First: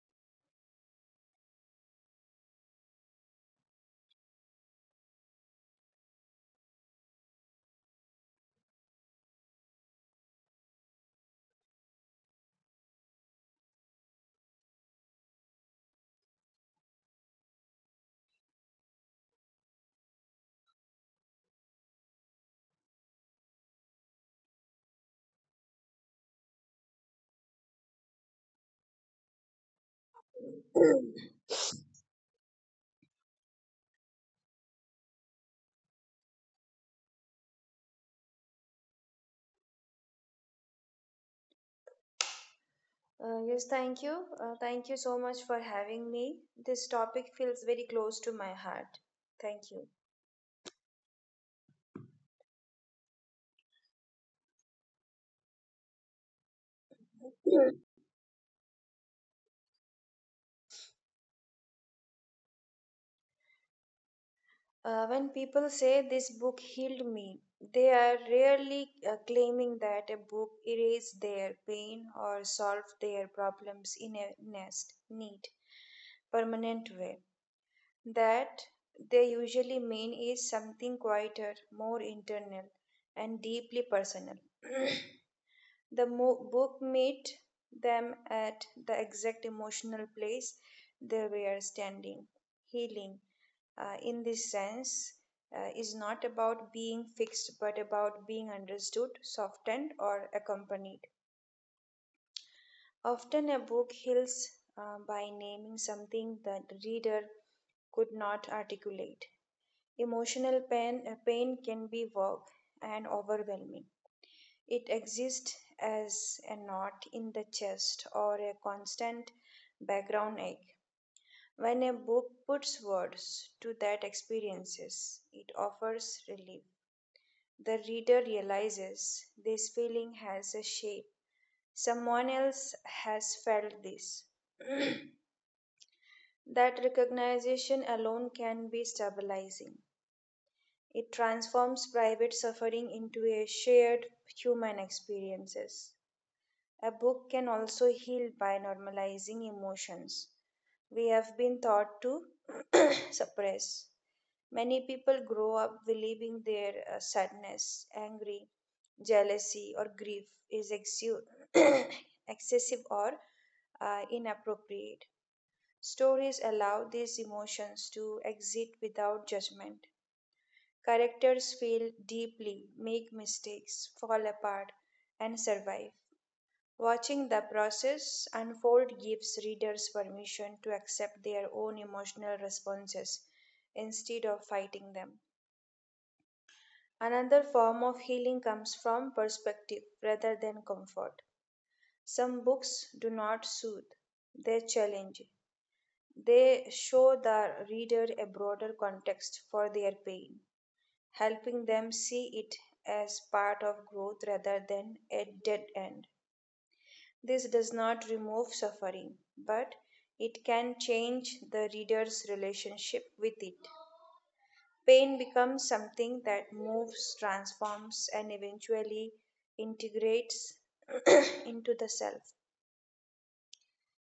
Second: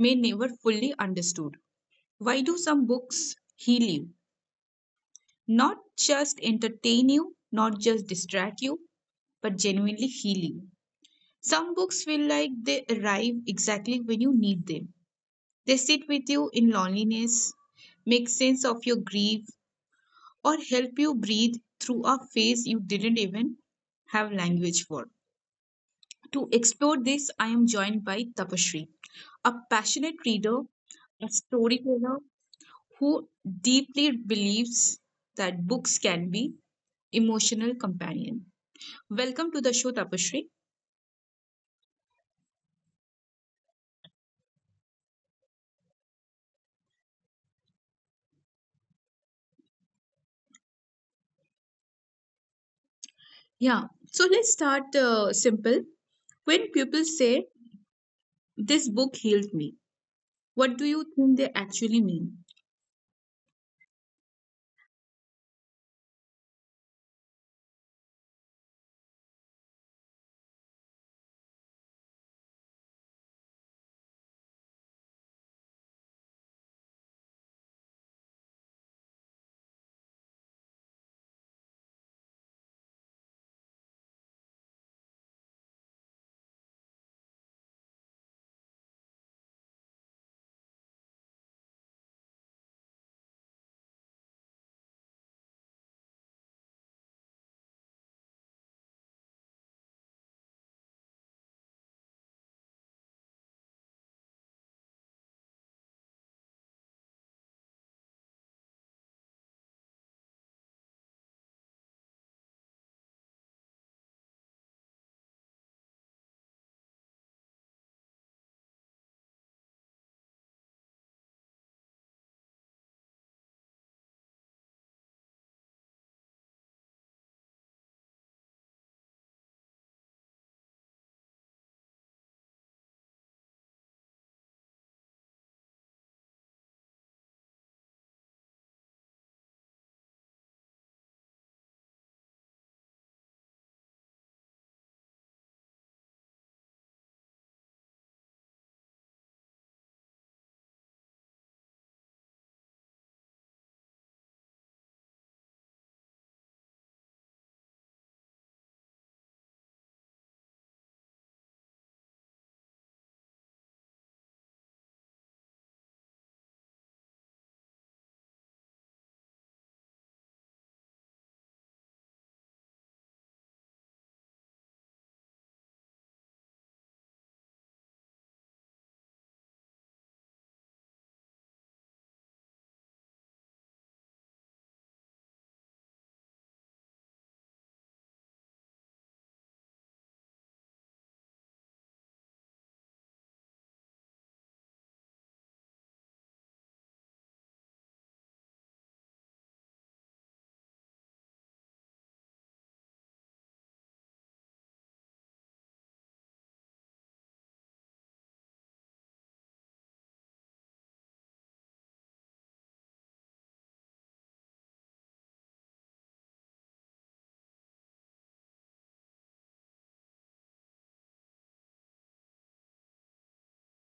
may never fully understood. Why do some books heal you? Not just entertain you, not just distract you, but genuinely heal you. Some books feel like they arrive exactly when you need them. They sit with you in loneliness, make sense of your grief, or help you breathe through a phase you didn't even have language for. To explore this, I am joined by Tapashri, a passionate reader, a storyteller who deeply believes that books can be emotional companion. Welcome to the show, Tapashri. Yes, thank you. Thank you so much for having me. This topic feels very close to my heart. Thank you. Yeah, so let's start simple. When people say, Sure. "This book healed me." What do you think they actually mean? When people say this book healed me, they are rarely claiming that a book erased their pain or solved their problems in a nest, neat, permanent way. That they usually mean is something quieter, more internal, and deeply personal. The book met them at the exact emotional place they were standing. Healing, in this sense, is not about being fixed but about being understood, softened, or accompanied. Often, a book heals by naming something the reader could not articulate. Emotional pain can be vague and overwhelming. It exists as a knot in the chest or a constant background ache. When a book puts words to that experiences, it offers relief. The reader realizes this feeling has a shape. Someone else has felt this. That recognition alone can be stabilizing. It transforms private suffering into a shared human experiences. A book can also heal by normalizing emotions we have been taught to suppress. Many people grow up believing their sadness, angry, jealousy, or grief is excessive or inappropriate. Stories allow these emotions to exist without judgment. Characters feel deeply, make mistakes, fall apart, and survive. Watching the process unfold gives readers permission to accept their own emotional responses instead of fighting them. Another form of healing comes from perspective rather than comfort. Some books do not soothe, they challenge. They show the reader a broader context for their pain, helping them see it as part of growth rather than a dead end. This does not remove suffering, but it can change the reader's relationship with it. Pain becomes something that moves, transforms, and eventually integrates into the self.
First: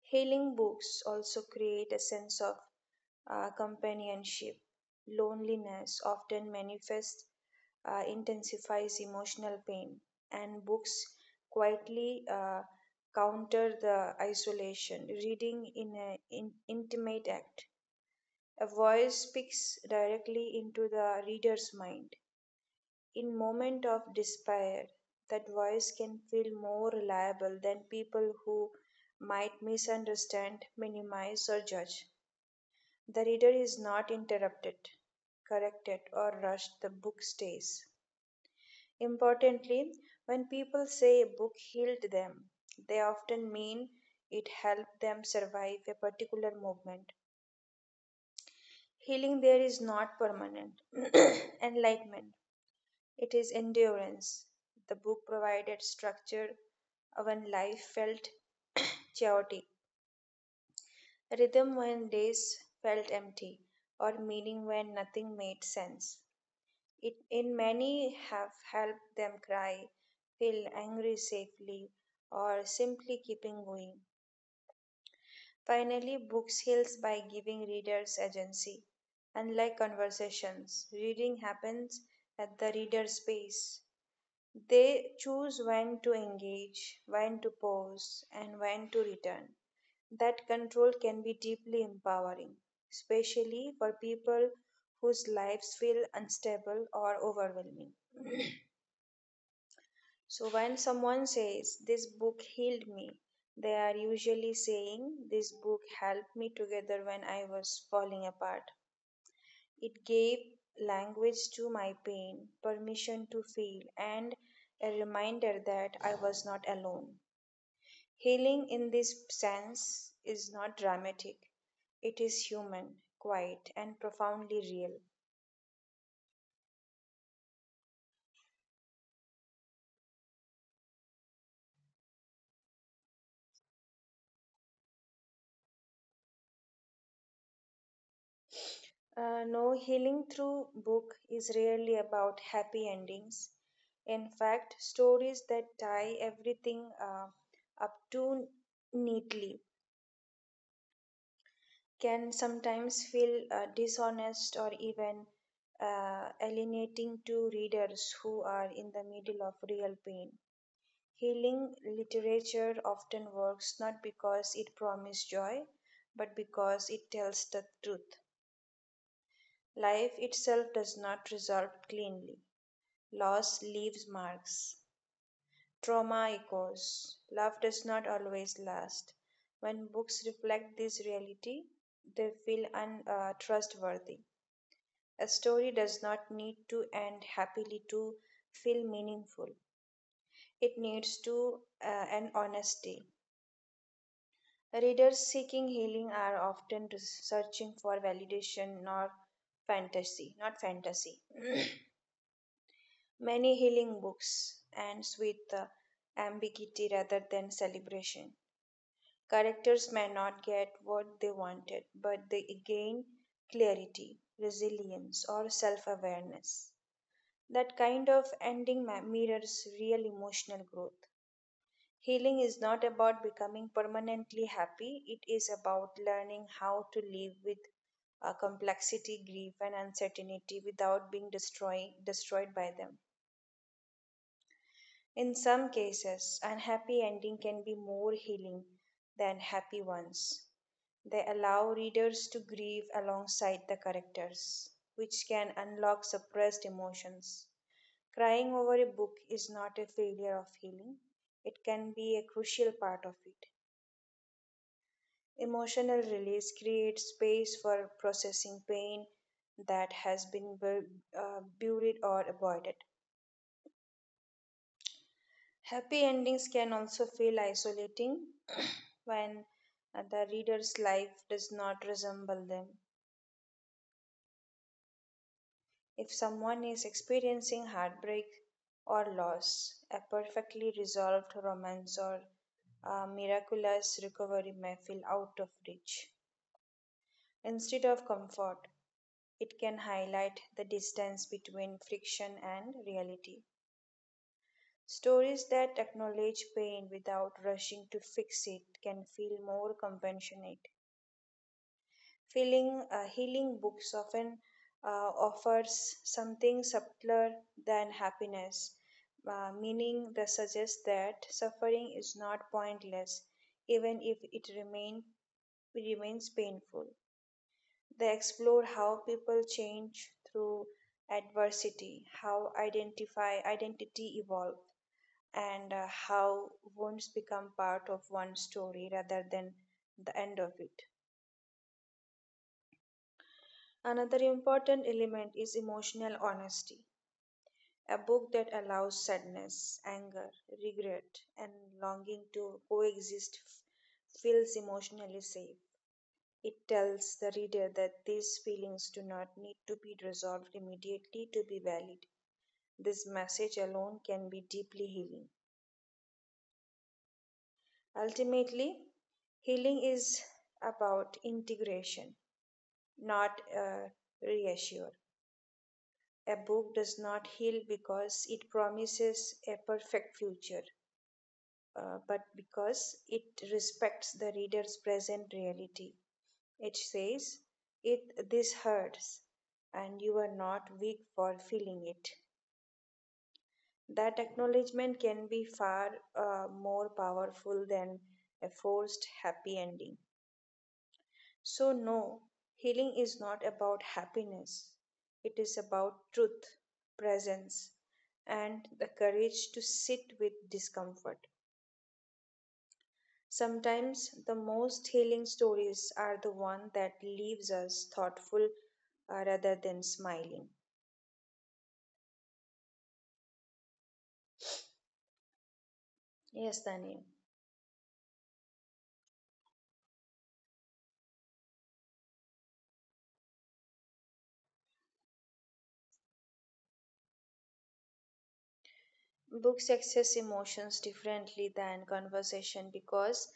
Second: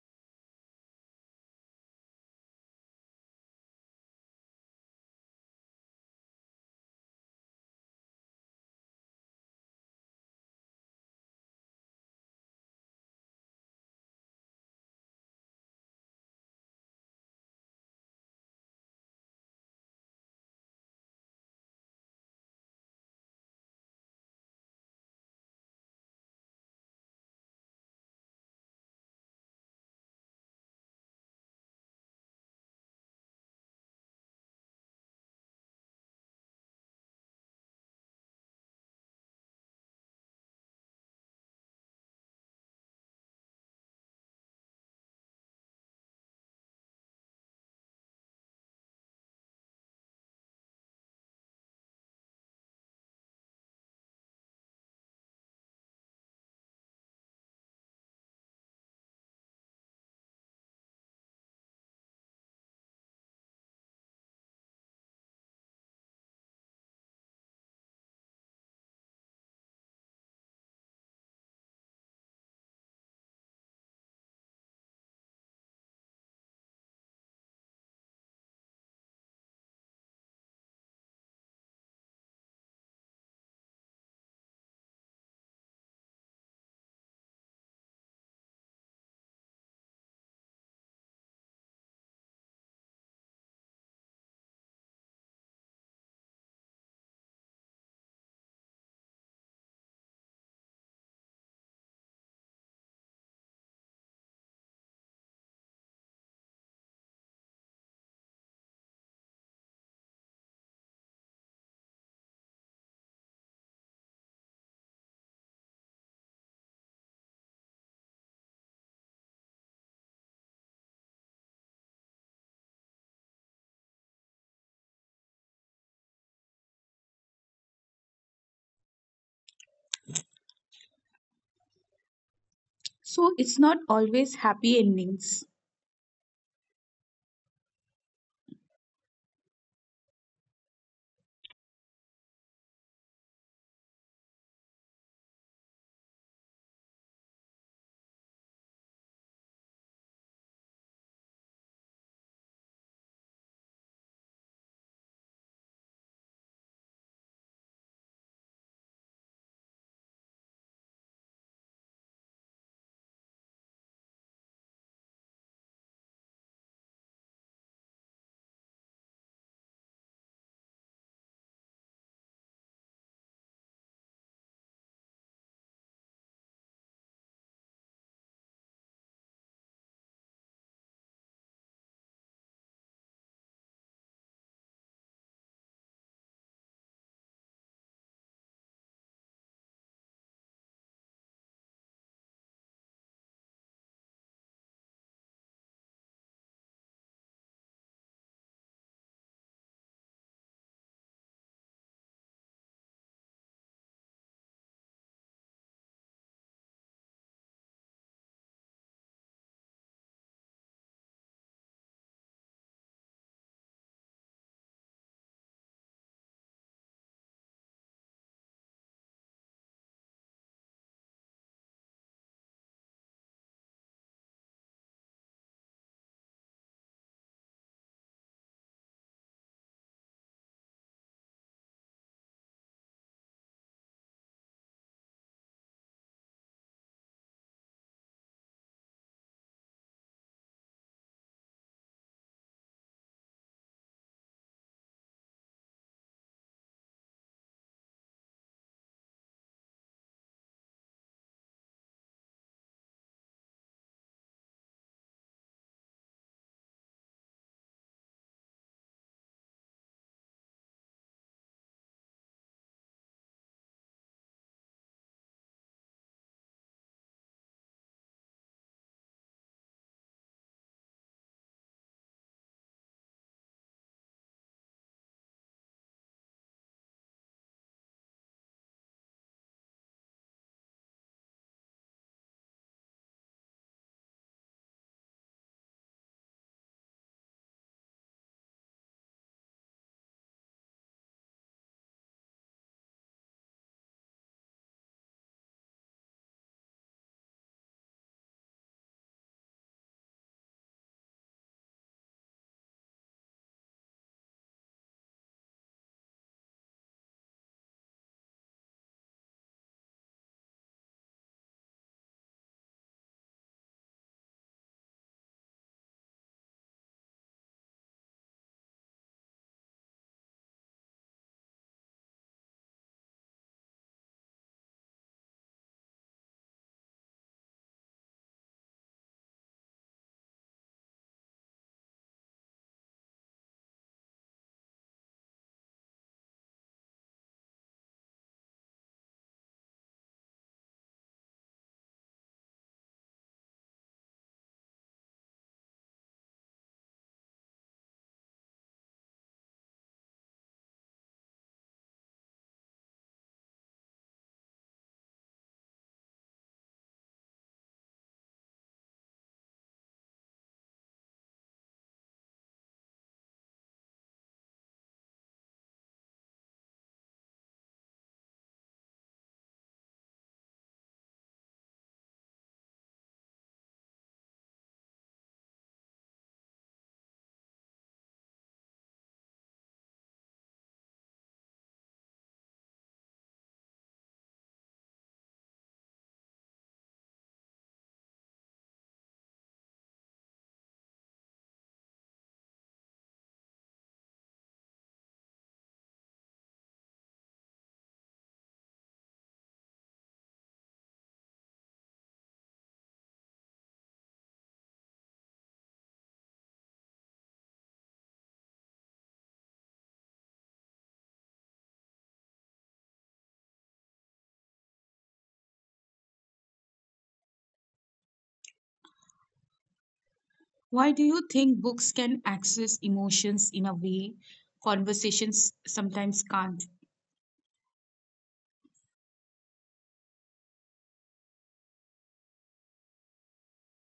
Healing books also create a sense of companionship. Loneliness often manifests, intensifies emotional pain, and books quietly counter the isolation. Reading in an intimate act, a voice speaks directly into the reader's mind. In moment of despair, that voice can feel more reliable than people who might misunderstand, minimize, or judge. The reader is not interrupted, corrected, or rushed, the book stays. Importantly, when people say a book healed them, they often mean it helped them survive a particular movement. Healing there is not permanent enlightenment, it is endurance. The book provided structure when life felt chaotic, rhythm when days felt empty, or meaning when nothing made sense. It in many have helped them cry, feel angry safely, or simply keeping going. Finally, books heals by giving readers agency. Unlike conversations, reading happens at the reader's pace. They choose when to engage, when to pause, and when to return. That control can be deeply empowering, especially for people whose lives feel unstable or overwhelming. So when someone says, "This book healed me," they are usually saying, "This book helped me together when I was falling apart. It gave language to my pain, permission to feel, and a reminder that I was not alone." Healing in this sense is not dramatic, it is human, quiet, and profoundly real. So it's not always happy endings. No, healing through book is rarely about happy endings. In fact, stories that tie everything up too neatly can sometimes feel dishonest or even alienating to readers who are in the middle of real pain. Healing literature often works not because it promises joy, but because it tells the truth. Life itself does not resolve cleanly. Loss leaves marks. Trauma echoes. Love does not always last. When books reflect this reality, they feel untrustworthy. A story does not need to end happily to feel meaningful. It needs to an honesty. Readers seeking healing are often searching for validation, not fantasy. Many healing books ends with the ambiguity rather than celebration. Characters may not get what they wanted, but they gain clarity, resilience, or self awareness. That kind of ending mirrors real emotional growth. Healing is not about becoming permanently happy, it is about learning how to live with complexity, grief, and uncertainty without being destroyed by them. In some cases, unhappy endings can be more healing than happy ones. They allow readers to grieve alongside the characters, which can unlock suppressed emotions. Crying over a book is not a failure of healing, it can be a crucial part of it. Emotional release creates space for processing pain that has been buried or avoided. Happy endings can also feel isolating when the reader's life does not resemble them. If someone is experiencing heartbreak or loss, a perfectly resolved romance or a miraculous recovery may feel out of reach. Instead of comfort, it can highlight the distance between fiction and reality. Stories that acknowledge pain without rushing to fix it can feel more compassionate. Feeling healing books often offers something subtler than happiness, meaning that suggests that suffering is not pointless, even if it remains painful. They explore how people change through adversity, how identify identity evolve, and how wounds become part of one story rather than the end of it. Another important element is emotional honesty, a book that allows sadness, anger, regret, and longing to coexist feels emotionally safe. It tells the reader that these feelings do not need to be resolved immediately to be valid. This message alone can be deeply healing. Ultimately, healing is about integration, not reassurance. A book does not heal because it promises a perfect future, but because it respects the reader's present reality. It says, "This hurts, and you are not weak for feeling it." That acknowledgement can be far more powerful than a forced happy ending. So, no, healing is not about happiness. It is about truth, presence, and the courage to sit with discomfort. Sometimes the most healing stories are the one that leaves us thoughtful rather than smiling. Yes, Tanya. Why do you think books can access emotions in a way conversations sometimes can't? Books access emotions differently than conversation because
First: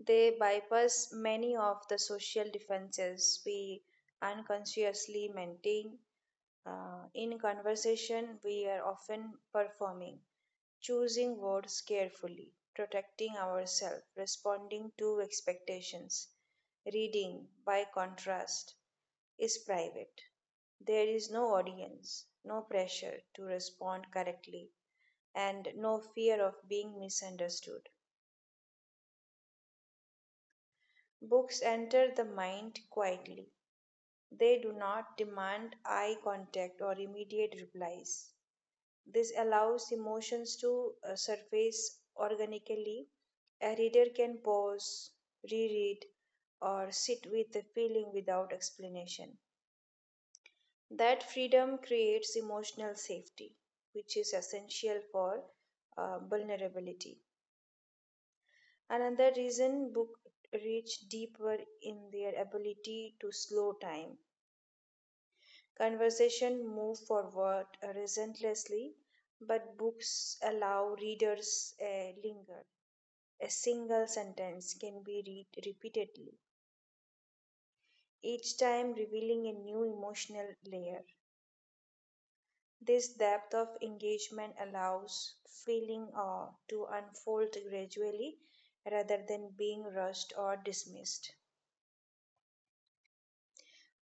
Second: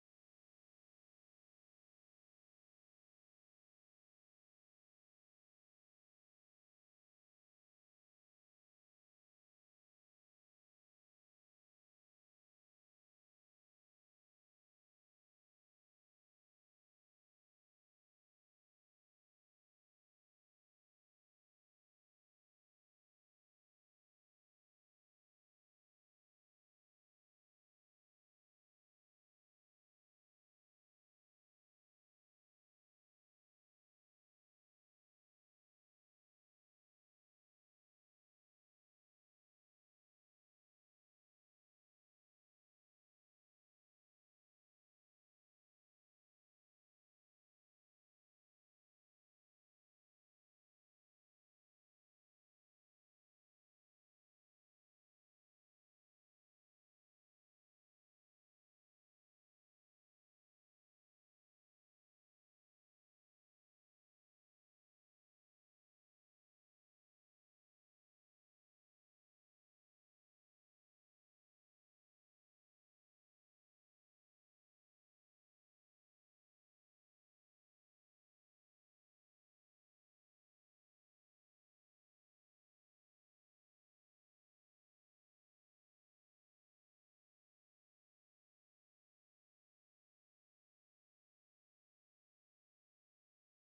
they bypass many of the social defenses we unconsciously maintain. In conversation, we are often performing, choosing words carefully, protecting ourselves, responding to expectations. Reading, by contrast, is private. There is no audience, no pressure to respond correctly, and no fear of being misunderstood. Books enter the mind quietly. They do not demand eye contact or immediate replies. This allows emotions to surface organically. A reader can pause, reread, or sit with the feeling without explanation. That freedom creates emotional safety, which is essential for vulnerability. Another reason books reach deeper in their ability to slow time. Conversation move forward relentlessly, but books allow readers linger. A single sentence can be read repeatedly, each time revealing a new emotional layer. This depth of engagement allows feeling awe to unfold gradually rather than being rushed or dismissed.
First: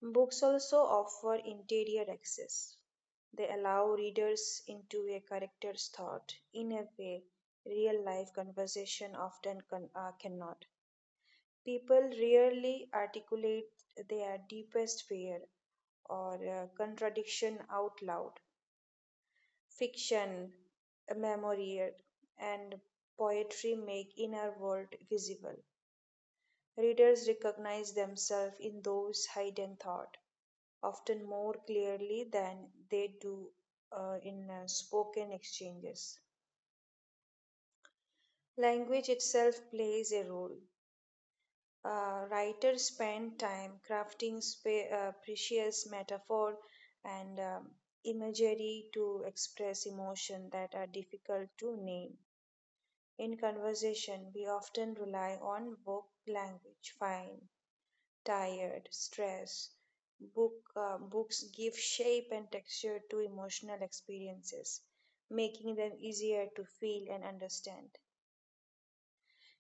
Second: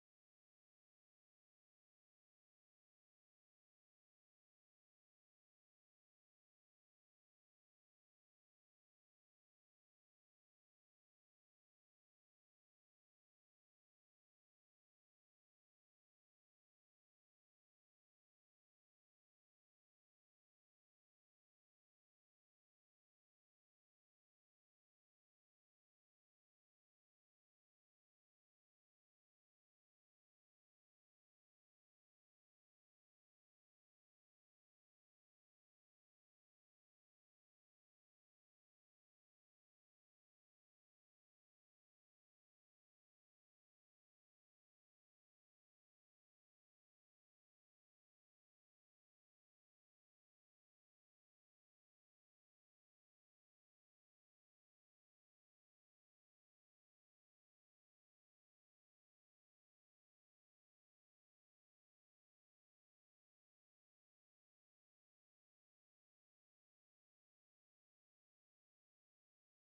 Books also offer interior access. They allow readers into a character's thought in a way real life conversation often cannot. People rarely articulate their deepest fear or contradiction out loud. Fiction, memoir, and poetry make inner world visible. Readers recognize themselves in those hidden thought, often more clearly than they do in spoken exchanges. Language itself plays a role. Writers spend time crafting precious metaphor and imagery to express emotion that are difficult to name. In conversation, we often rely on book language, fine, tired, stress. Books give shape and texture to emotional experiences, making them easier to feel and understand.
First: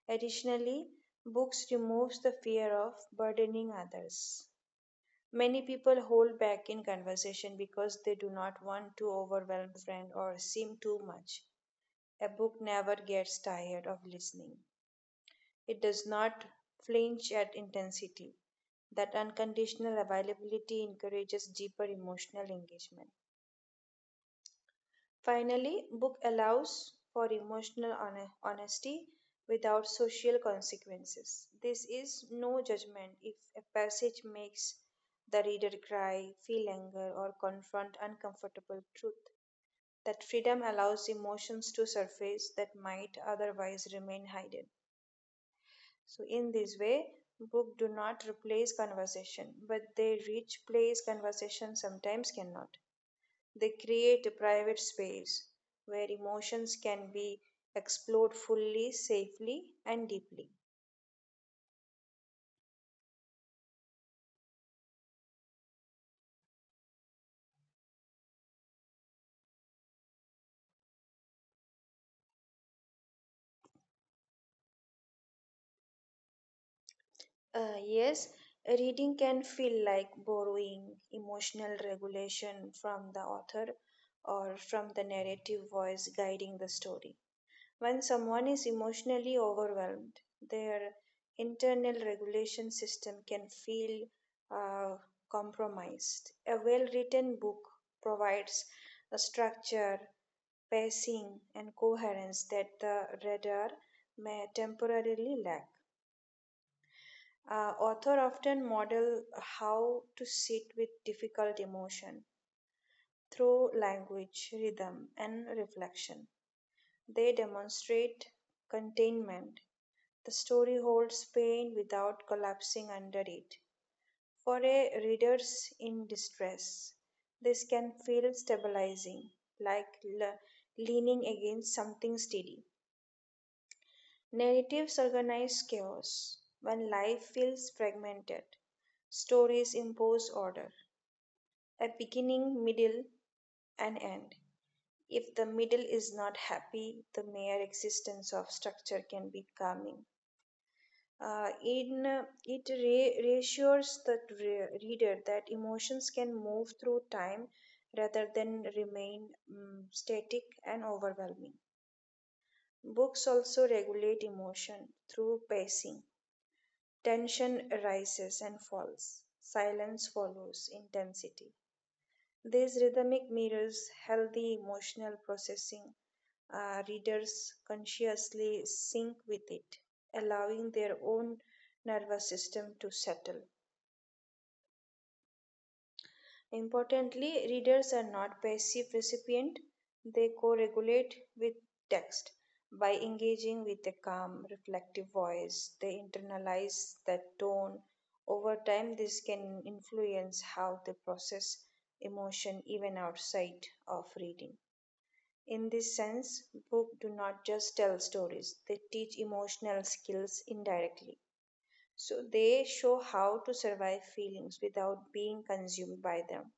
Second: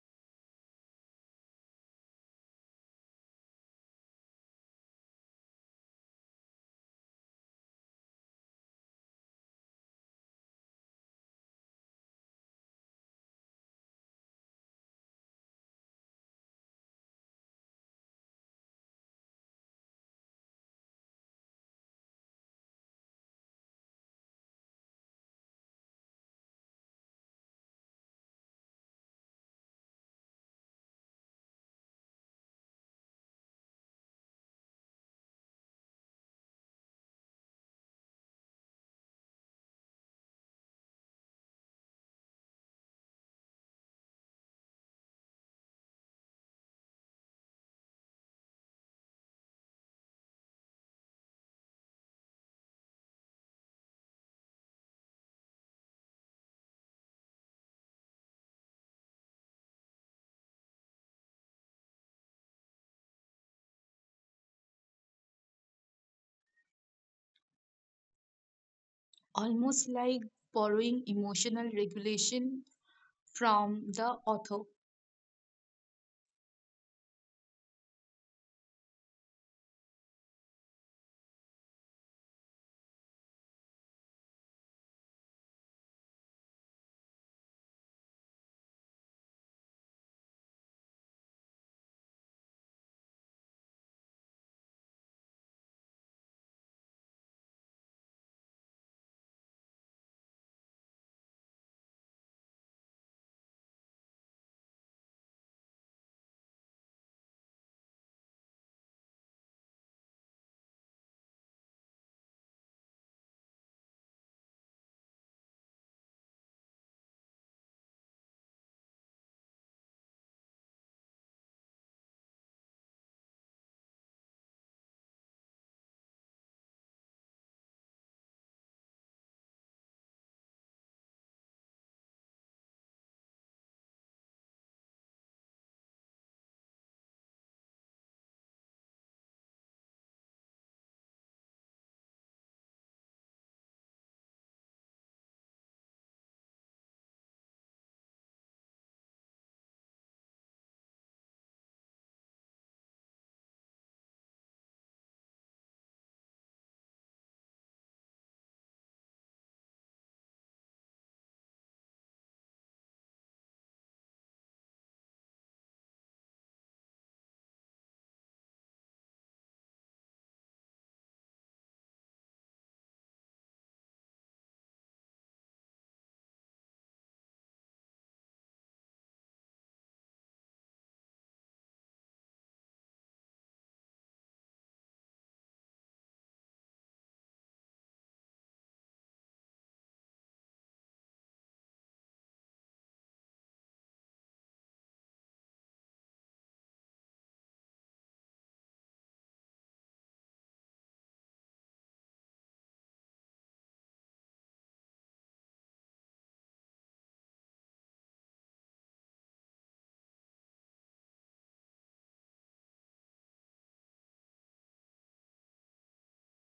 Additionally, books removes the fear of burdening others. Many people hold back in conversation because they do not want to overwhelm friend or seem too much. A book never gets tired of listening. It does not flinch at intensity. That unconditional availability encourages deeper emotional engagement. Finally, book allows for emotional honesty without social consequences. This is no judgment if a passage makes the reader cry, feel anger, or confront uncomfortable truth. That freedom allows emotions to surface that might otherwise remain hidden. So in this way, book do not replace conversation, but they reach place conversation sometimes cannot. They create a private space where emotions can be explored fully, safely, and deeply. Almost like borrowing emotional regulation from the author. Yes, reading can feel like borrowing emotional regulation from the author or from the narrative voice guiding the story. When someone is emotionally overwhelmed, their internal regulation system can feel uh, compromised. A well written book provides a structure pacing and coherence that the radar may temporarily lack. Author often model how to sit with difficult emotion through language, rhythm, and reflection. They demonstrate containment. The story holds pain without collapsing under it. For a readers in distress, this can feel stabilizing, like le- leaning against something steady. Narratives organize chaos when life feels fragmented. Stories impose order, a beginning, middle, and end. If the middle is not happy, the mere existence of structure can be calming. It reassures the reader that emotions can move through time rather than remain static and overwhelming. Books also regulate emotion through pacing. Tension rises and falls. Silence follows intensity. These rhythmic mirrors healthy emotional processing. Readers consciously sync with it, allowing their own nervous system to settle. Importantly, readers are not passive recipients; they co-regulate with text. By engaging with a calm, reflective voice, they internalize that tone. Over time, this can influence how they process emotion even outside of reading. In this sense, books do not just tell stories, they teach emotional skills indirectly. So they show how to survive feelings without being consumed by them,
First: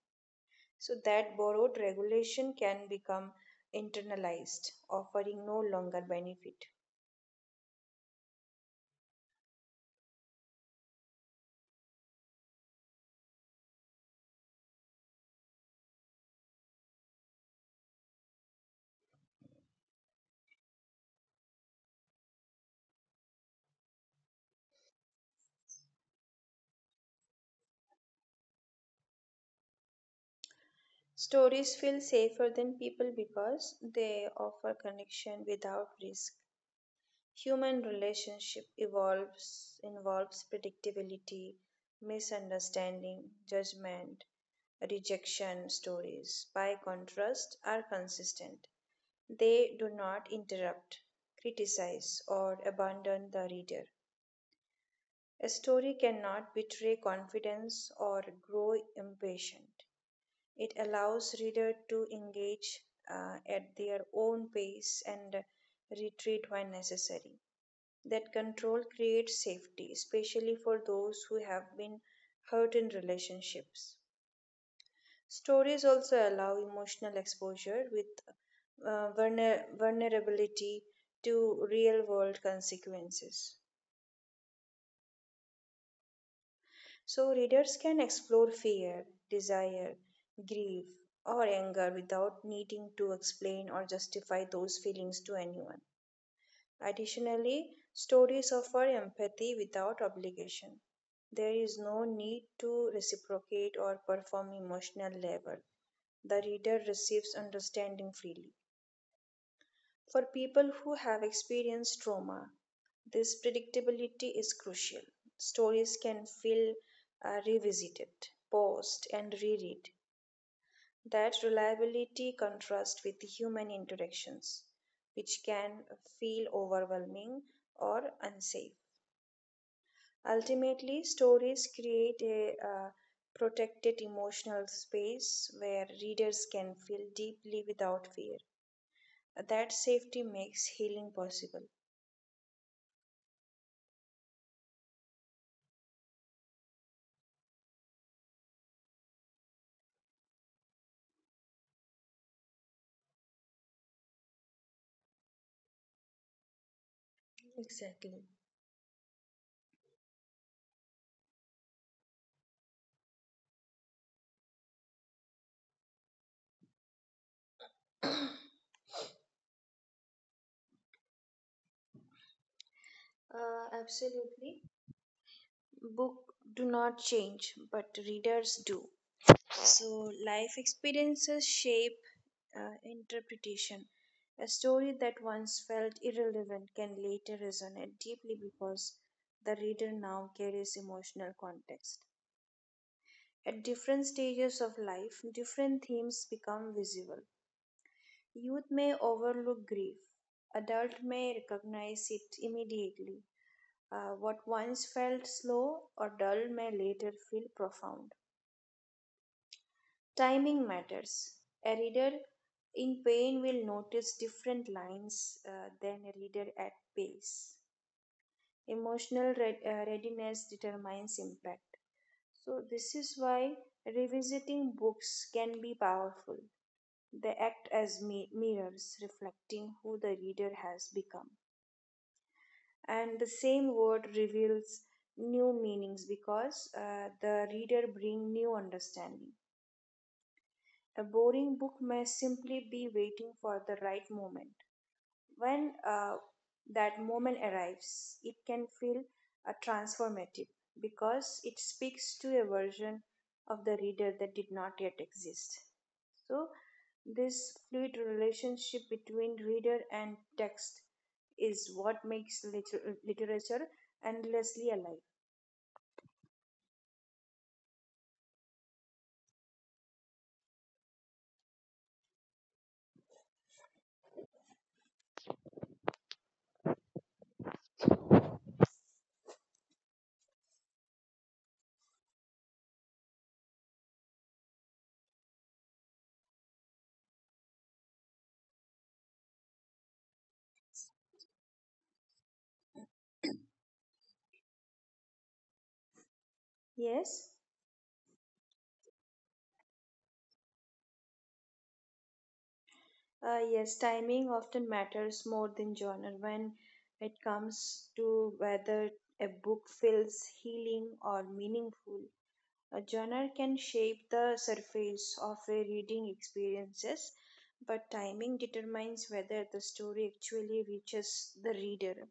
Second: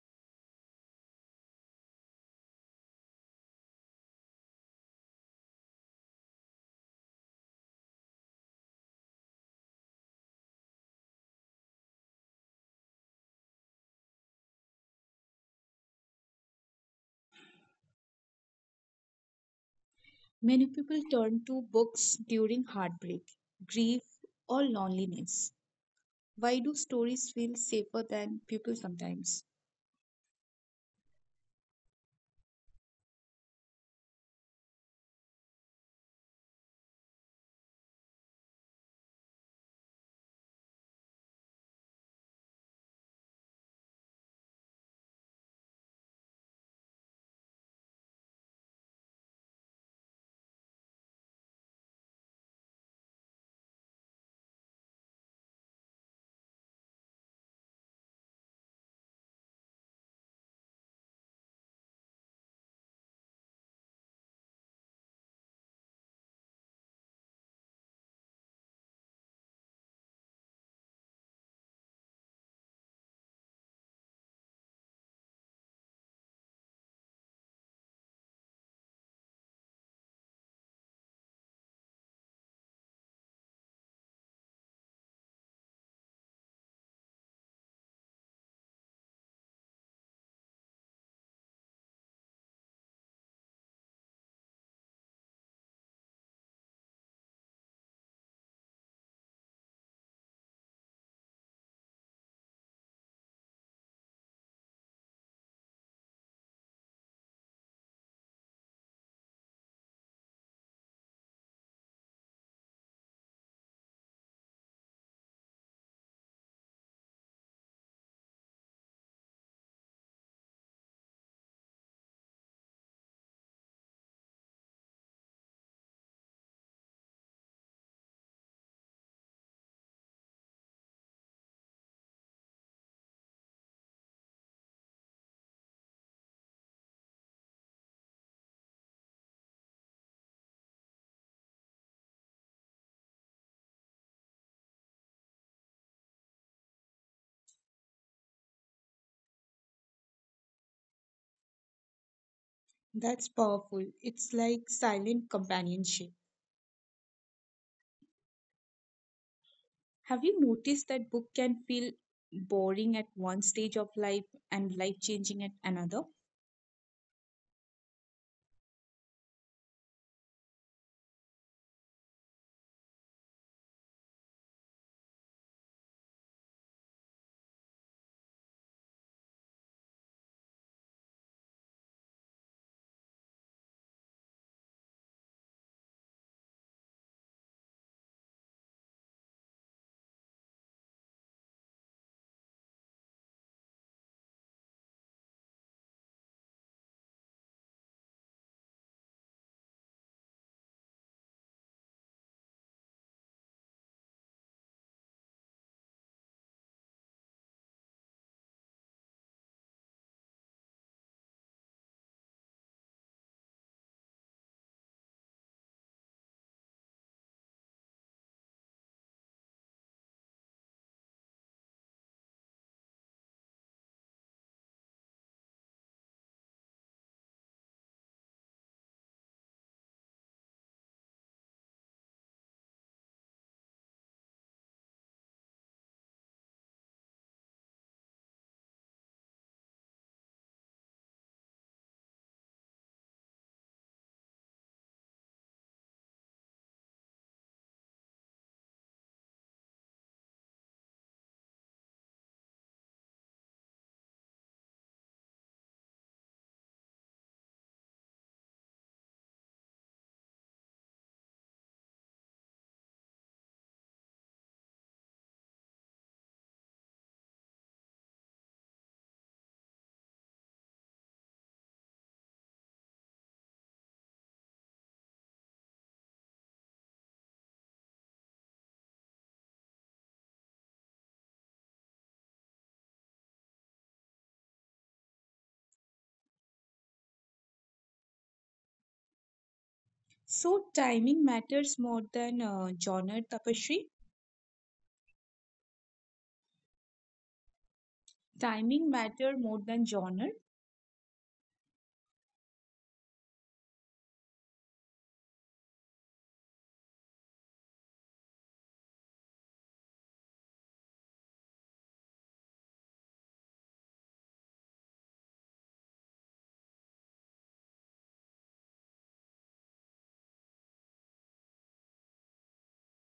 so that borrowed regulation can become internalized, offering no longer benefit. Many people turn to books during heartbreak, grief, or loneliness. Why do stories feel safer than people sometimes? Stories feel safer than people because they offer connection without risk. Human relationship evolves involves predictability, misunderstanding, judgment, rejection. Stories, by contrast, are consistent. They do not interrupt, criticize or abandon the reader. A story cannot betray confidence or grow impatient. It allows reader to engage at their own pace and retreat when necessary. That control creates safety, especially for those who have been hurt in relationships. Stories also allow emotional exposure with vulnerability to real world consequences. So readers can explore fear, desire, grief, or anger without needing to explain or justify those feelings to anyone. Additionally, stories offer empathy without obligation. There is no need to reciprocate or perform emotional labor. The reader receives understanding freely. For people who have experienced trauma, this predictability is crucial. Stories can feel revisited, paused, and reread. That reliability contrasts with human interactions, which can feel overwhelming or unsafe. Ultimately, stories create a protected emotional space where readers can feel deeply without fear. That safety makes healing possible. That's powerful. It's like silent companionship. Exactly. Have you noticed that book can feel boring at one stage of life and life changing at another? Absolutely. Book do not change, but readers do. So life experiences shape interpretation. A story that once felt irrelevant can later resonate deeply because the reader now carries emotional context. At different stages of life, different themes become visible. Youth may overlook grief, adult may recognize it immediately. What once felt slow or dull may later feel profound. Timing matters. A reader in pain will notice different lines than a reader at pace. Emotional readiness determines impact. So, this is why revisiting books can be powerful. They act as mirrors reflecting who the reader has become. And the same word reveals new meanings because the reader brings new understanding. A boring book may simply be waiting for the right moment. When that moment arrives, it can feel transformative because it speaks to a version of the reader that did not yet exist. So, this fluid relationship between reader and text is what makes literature endlessly alive. So timing matters more than genre tapestry. Yes, Timing matter more than genre. yes, timing often matters more than genre when it comes to whether a book feels healing or meaningful. A genre can shape the surface of a reading experiences, but timing determines whether the story actually reaches the reader.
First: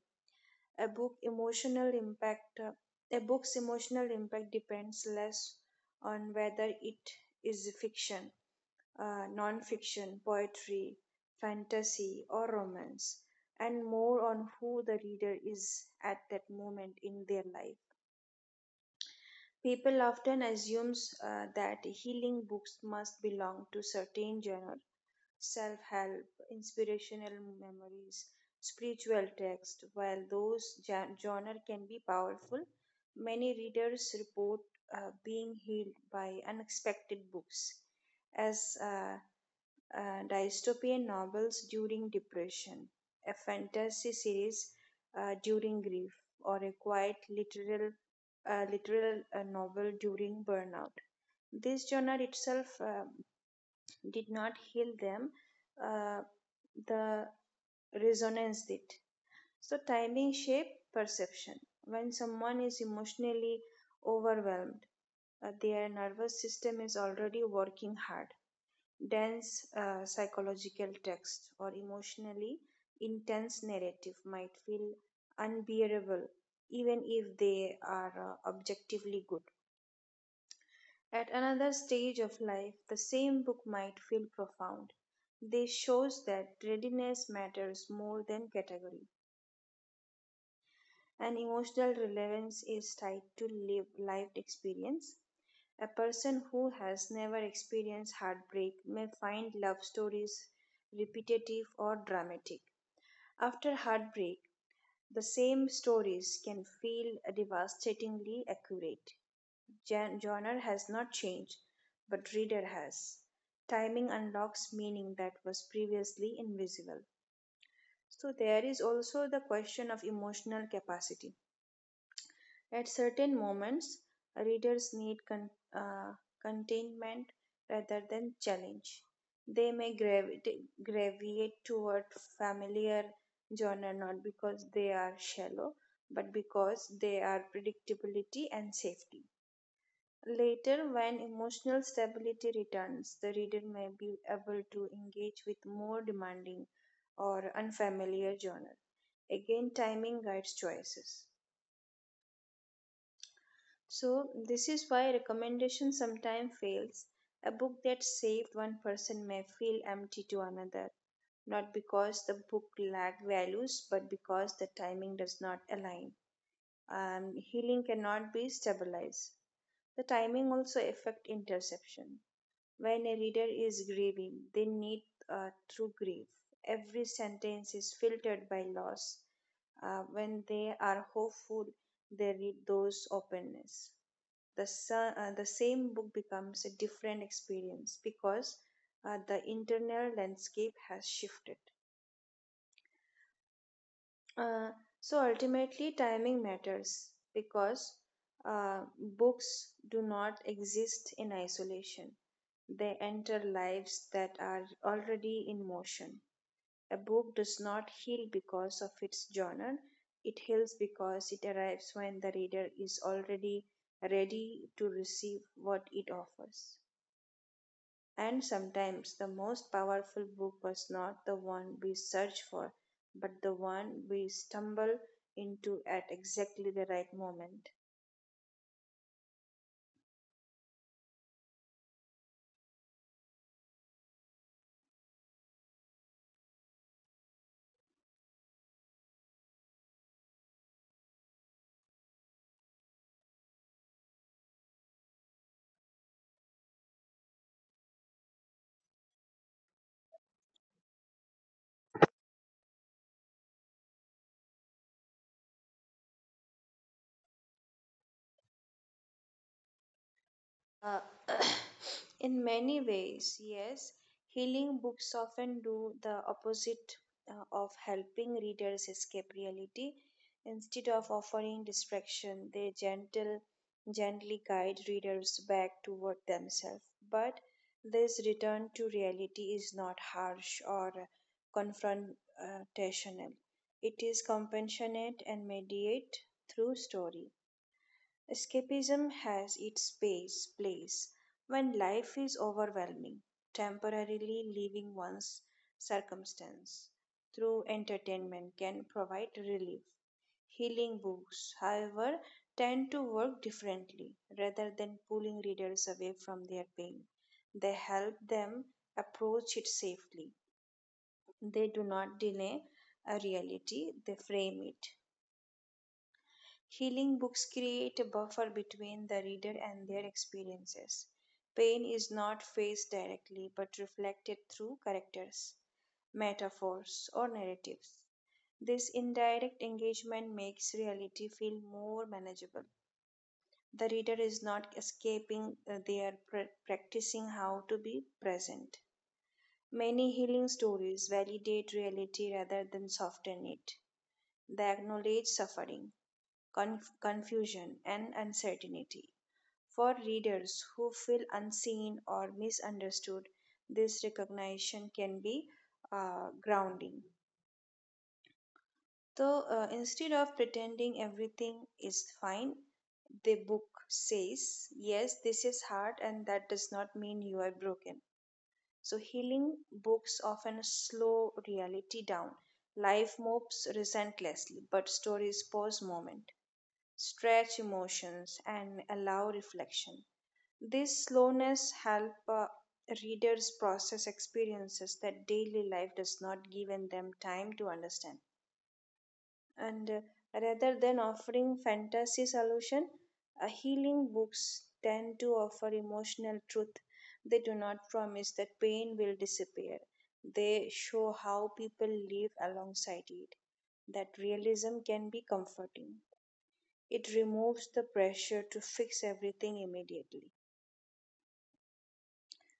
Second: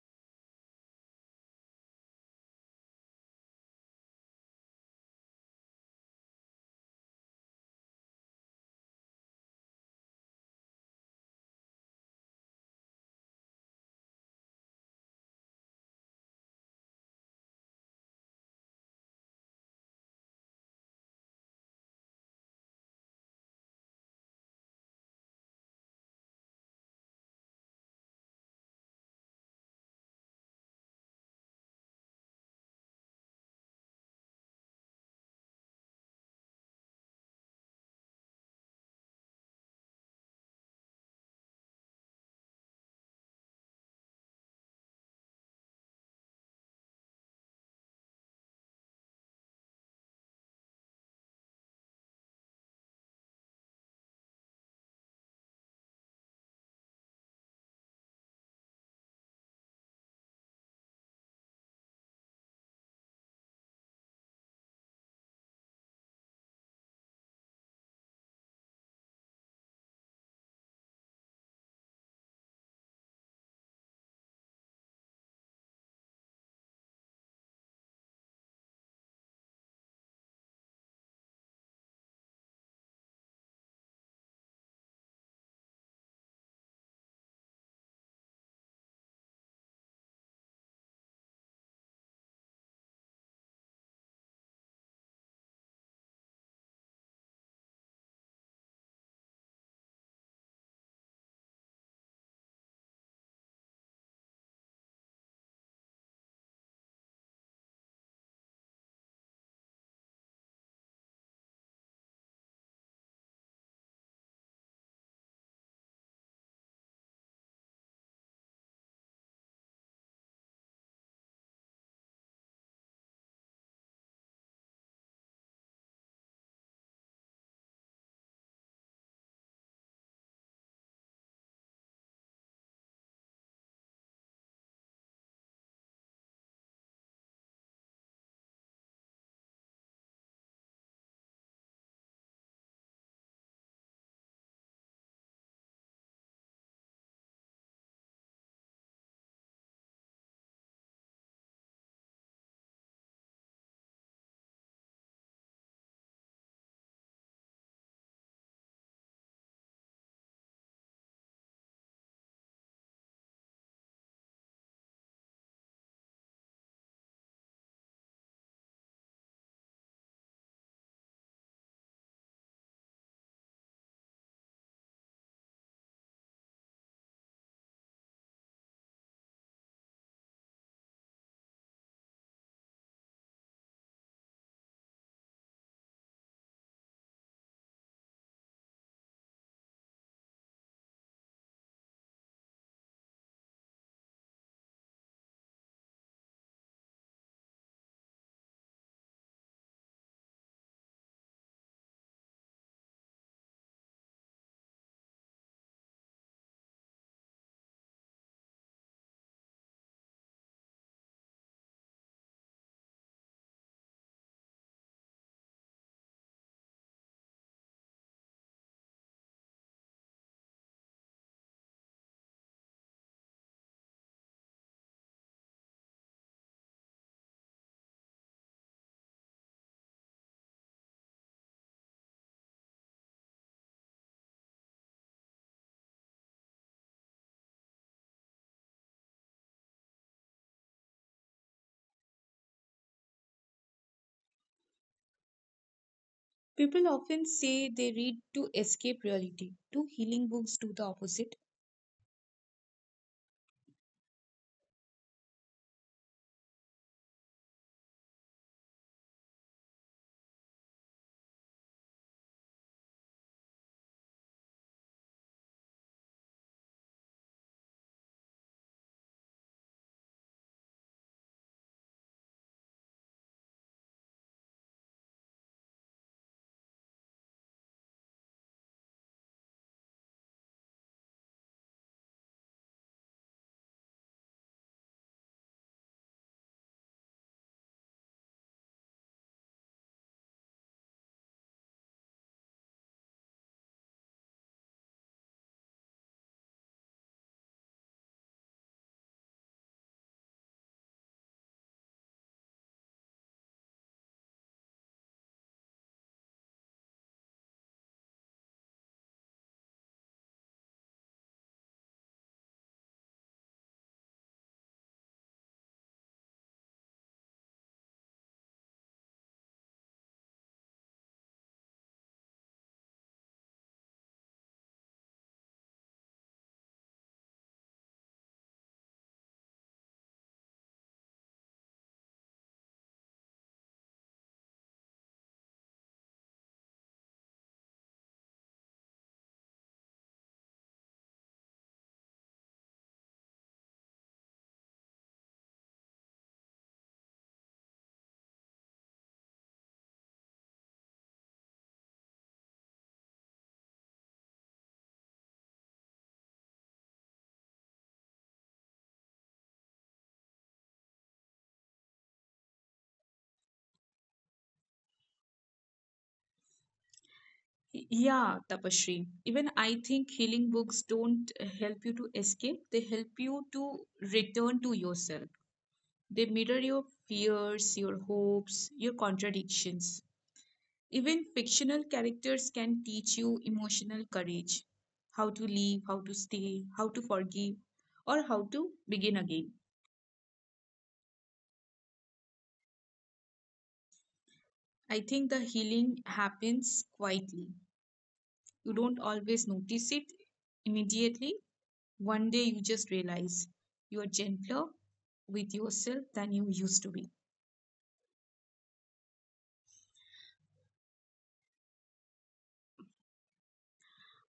A book emotional impact a book's emotional impact depends less on whether it is fiction, non-fiction, poetry, fantasy, or romance, and more on who the reader is at that moment in their life. People often assumes that healing books must belong to certain genre, self-help, inspirational memories, spiritual text. While those genre can be powerful, many readers report being healed by unexpected books, as dystopian novels during depression, a fantasy series during grief, or a quiet literal novel during burnout. This genre itself did not heal them; uh, the resonance did. So timing shape perception. When someone is emotionally overwhelmed, their nervous system is already working hard. Dense psychological text or emotionally intense narrative might feel unbearable even if they are objectively good. At another stage of life, the same book might feel profound. This shows that readiness matters more than category, and emotional relevance is tied to lived experience. A person who has never experienced heartbreak may find love stories repetitive or dramatic. After heartbreak, the same stories can feel devastatingly accurate. Genre has not changed, but reader has. Timing unlocks meaning that was previously invisible. So, there is also the question of emotional capacity. At certain moments, readers need containment rather than challenge. They may gravitate toward familiar genre not because they are shallow, but because they are predictability and safety. Later, when emotional stability returns, the reader may be able to engage with more demanding or unfamiliar genre. Again, timing guides choices. So this is why recommendation sometimes fails. A book that saved one person may feel empty to another, not because the book lacked values, but because the timing does not align. Healing cannot be stabilized. The timing also affect interception. When a reader is grieving, they need true grief. Every sentence is filtered by loss. When they are hopeful, they read those openness, the same book becomes a different experience because the internal landscape has shifted. Uh, so ultimately, timing matters because books do not exist in isolation. They enter lives that are already in motion. A book does not heal because of its genre, it heals because it arrives when the reader is already ready to receive what it offers. And sometimes the most powerful book was not the one we search for, but the one we stumble into at exactly the right moment. People often say they read to escape reality. Do healing books do the opposite? Uh, in many ways, yes, healing books often do the opposite of helping readers escape reality. Instead of offering distraction, they gently guide readers back toward themselves. But this return to reality is not harsh or confrontational. It is compassionate and mediate through story. Escapism has its place when life is overwhelming, temporarily leaving one's circumstance through entertainment can provide relief. Healing books, however, tend to work differently rather than pulling readers away from their pain. They help them approach it safely. They do not deny a reality, they frame it. Healing books create a buffer between the reader and their experiences. Pain is not faced directly but reflected through characters, metaphors, or narratives. This indirect engagement makes reality feel more manageable. The reader is not escaping, they are practicing how to be present. Many healing stories validate reality rather than soften it. They acknowledge suffering, confusion, and uncertainty. For readers who feel unseen or misunderstood, this recognition can be grounding. So instead of pretending everything is fine, the book says, "Yes, this is hard, and that does Yeah, not mean you Tapashri. are Even broken." I think healing So, books healing don't help books you to often escape. They slow help you reality to down. return to Life yourself. moves They relentlessly, but mirror your stories pause fears, moment, your hopes, your stretch contradictions. emotions, and allow Even reflection. fictional characters This can teach slowness you helps emotional courage, readers how to process leave, how to experiences stay, how that to daily forgive, life does not or give how to them begin time to again. understand. And rather than offering fantasy solution, I think the healing healing books happens tend to offer quietly. emotional truth. You don't They do always not notice promise it that pain will immediately. disappear. One They day you show just how realize people live you are gentler alongside it. with That yourself than you realism can used to be be. comforting; it removes the pressure to fix everything immediately.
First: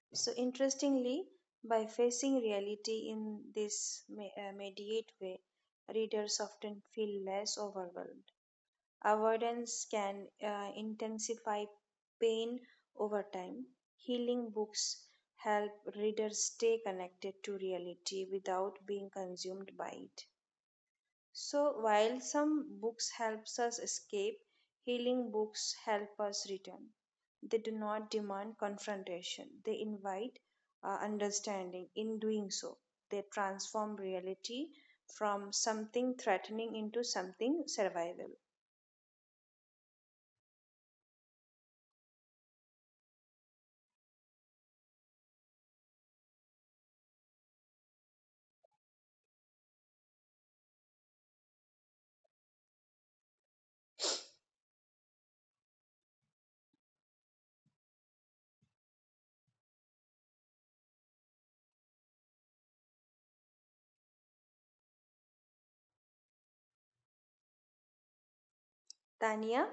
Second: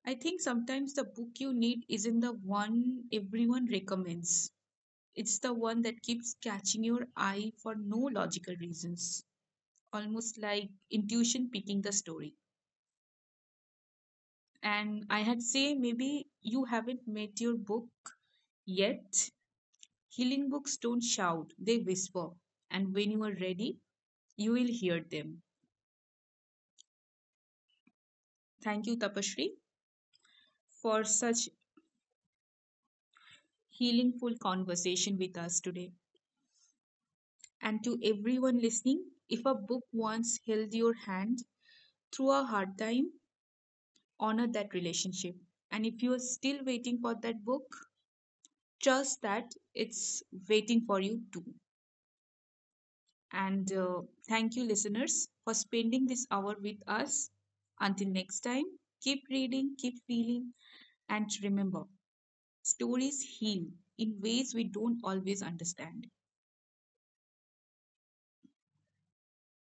I So, think sometimes the interestingly, book you need by isn't the facing one reality in everyone this recommends. Mediate way, It's the one that keeps readers often catching your feel eye less for no overwhelmed. logical reasons, Avoidance can almost like intuition intensify picking the story. pain over time. Healing books And I had help say maybe readers you stay haven't met connected your to book reality without being yet. consumed by it. Healing books don't shout, So they while whisper. some And books when you are helps us ready, escape, you will hear healing them. books help us return. They do not demand Thank you, Tapashri, confrontation. They invite for such understanding. In doing so, they transform healingful reality conversation with from us today. something threatening into something And to survivable. everyone listening, if a book once held your hand through a hard time, honor that relationship. And if you are still waiting for that book, trust that it's waiting for you too. And thank you, listeners, for spending this hour with us. Until next time, keep reading, keep feeling, and remember stories heal in ways we don't always understand. Tania,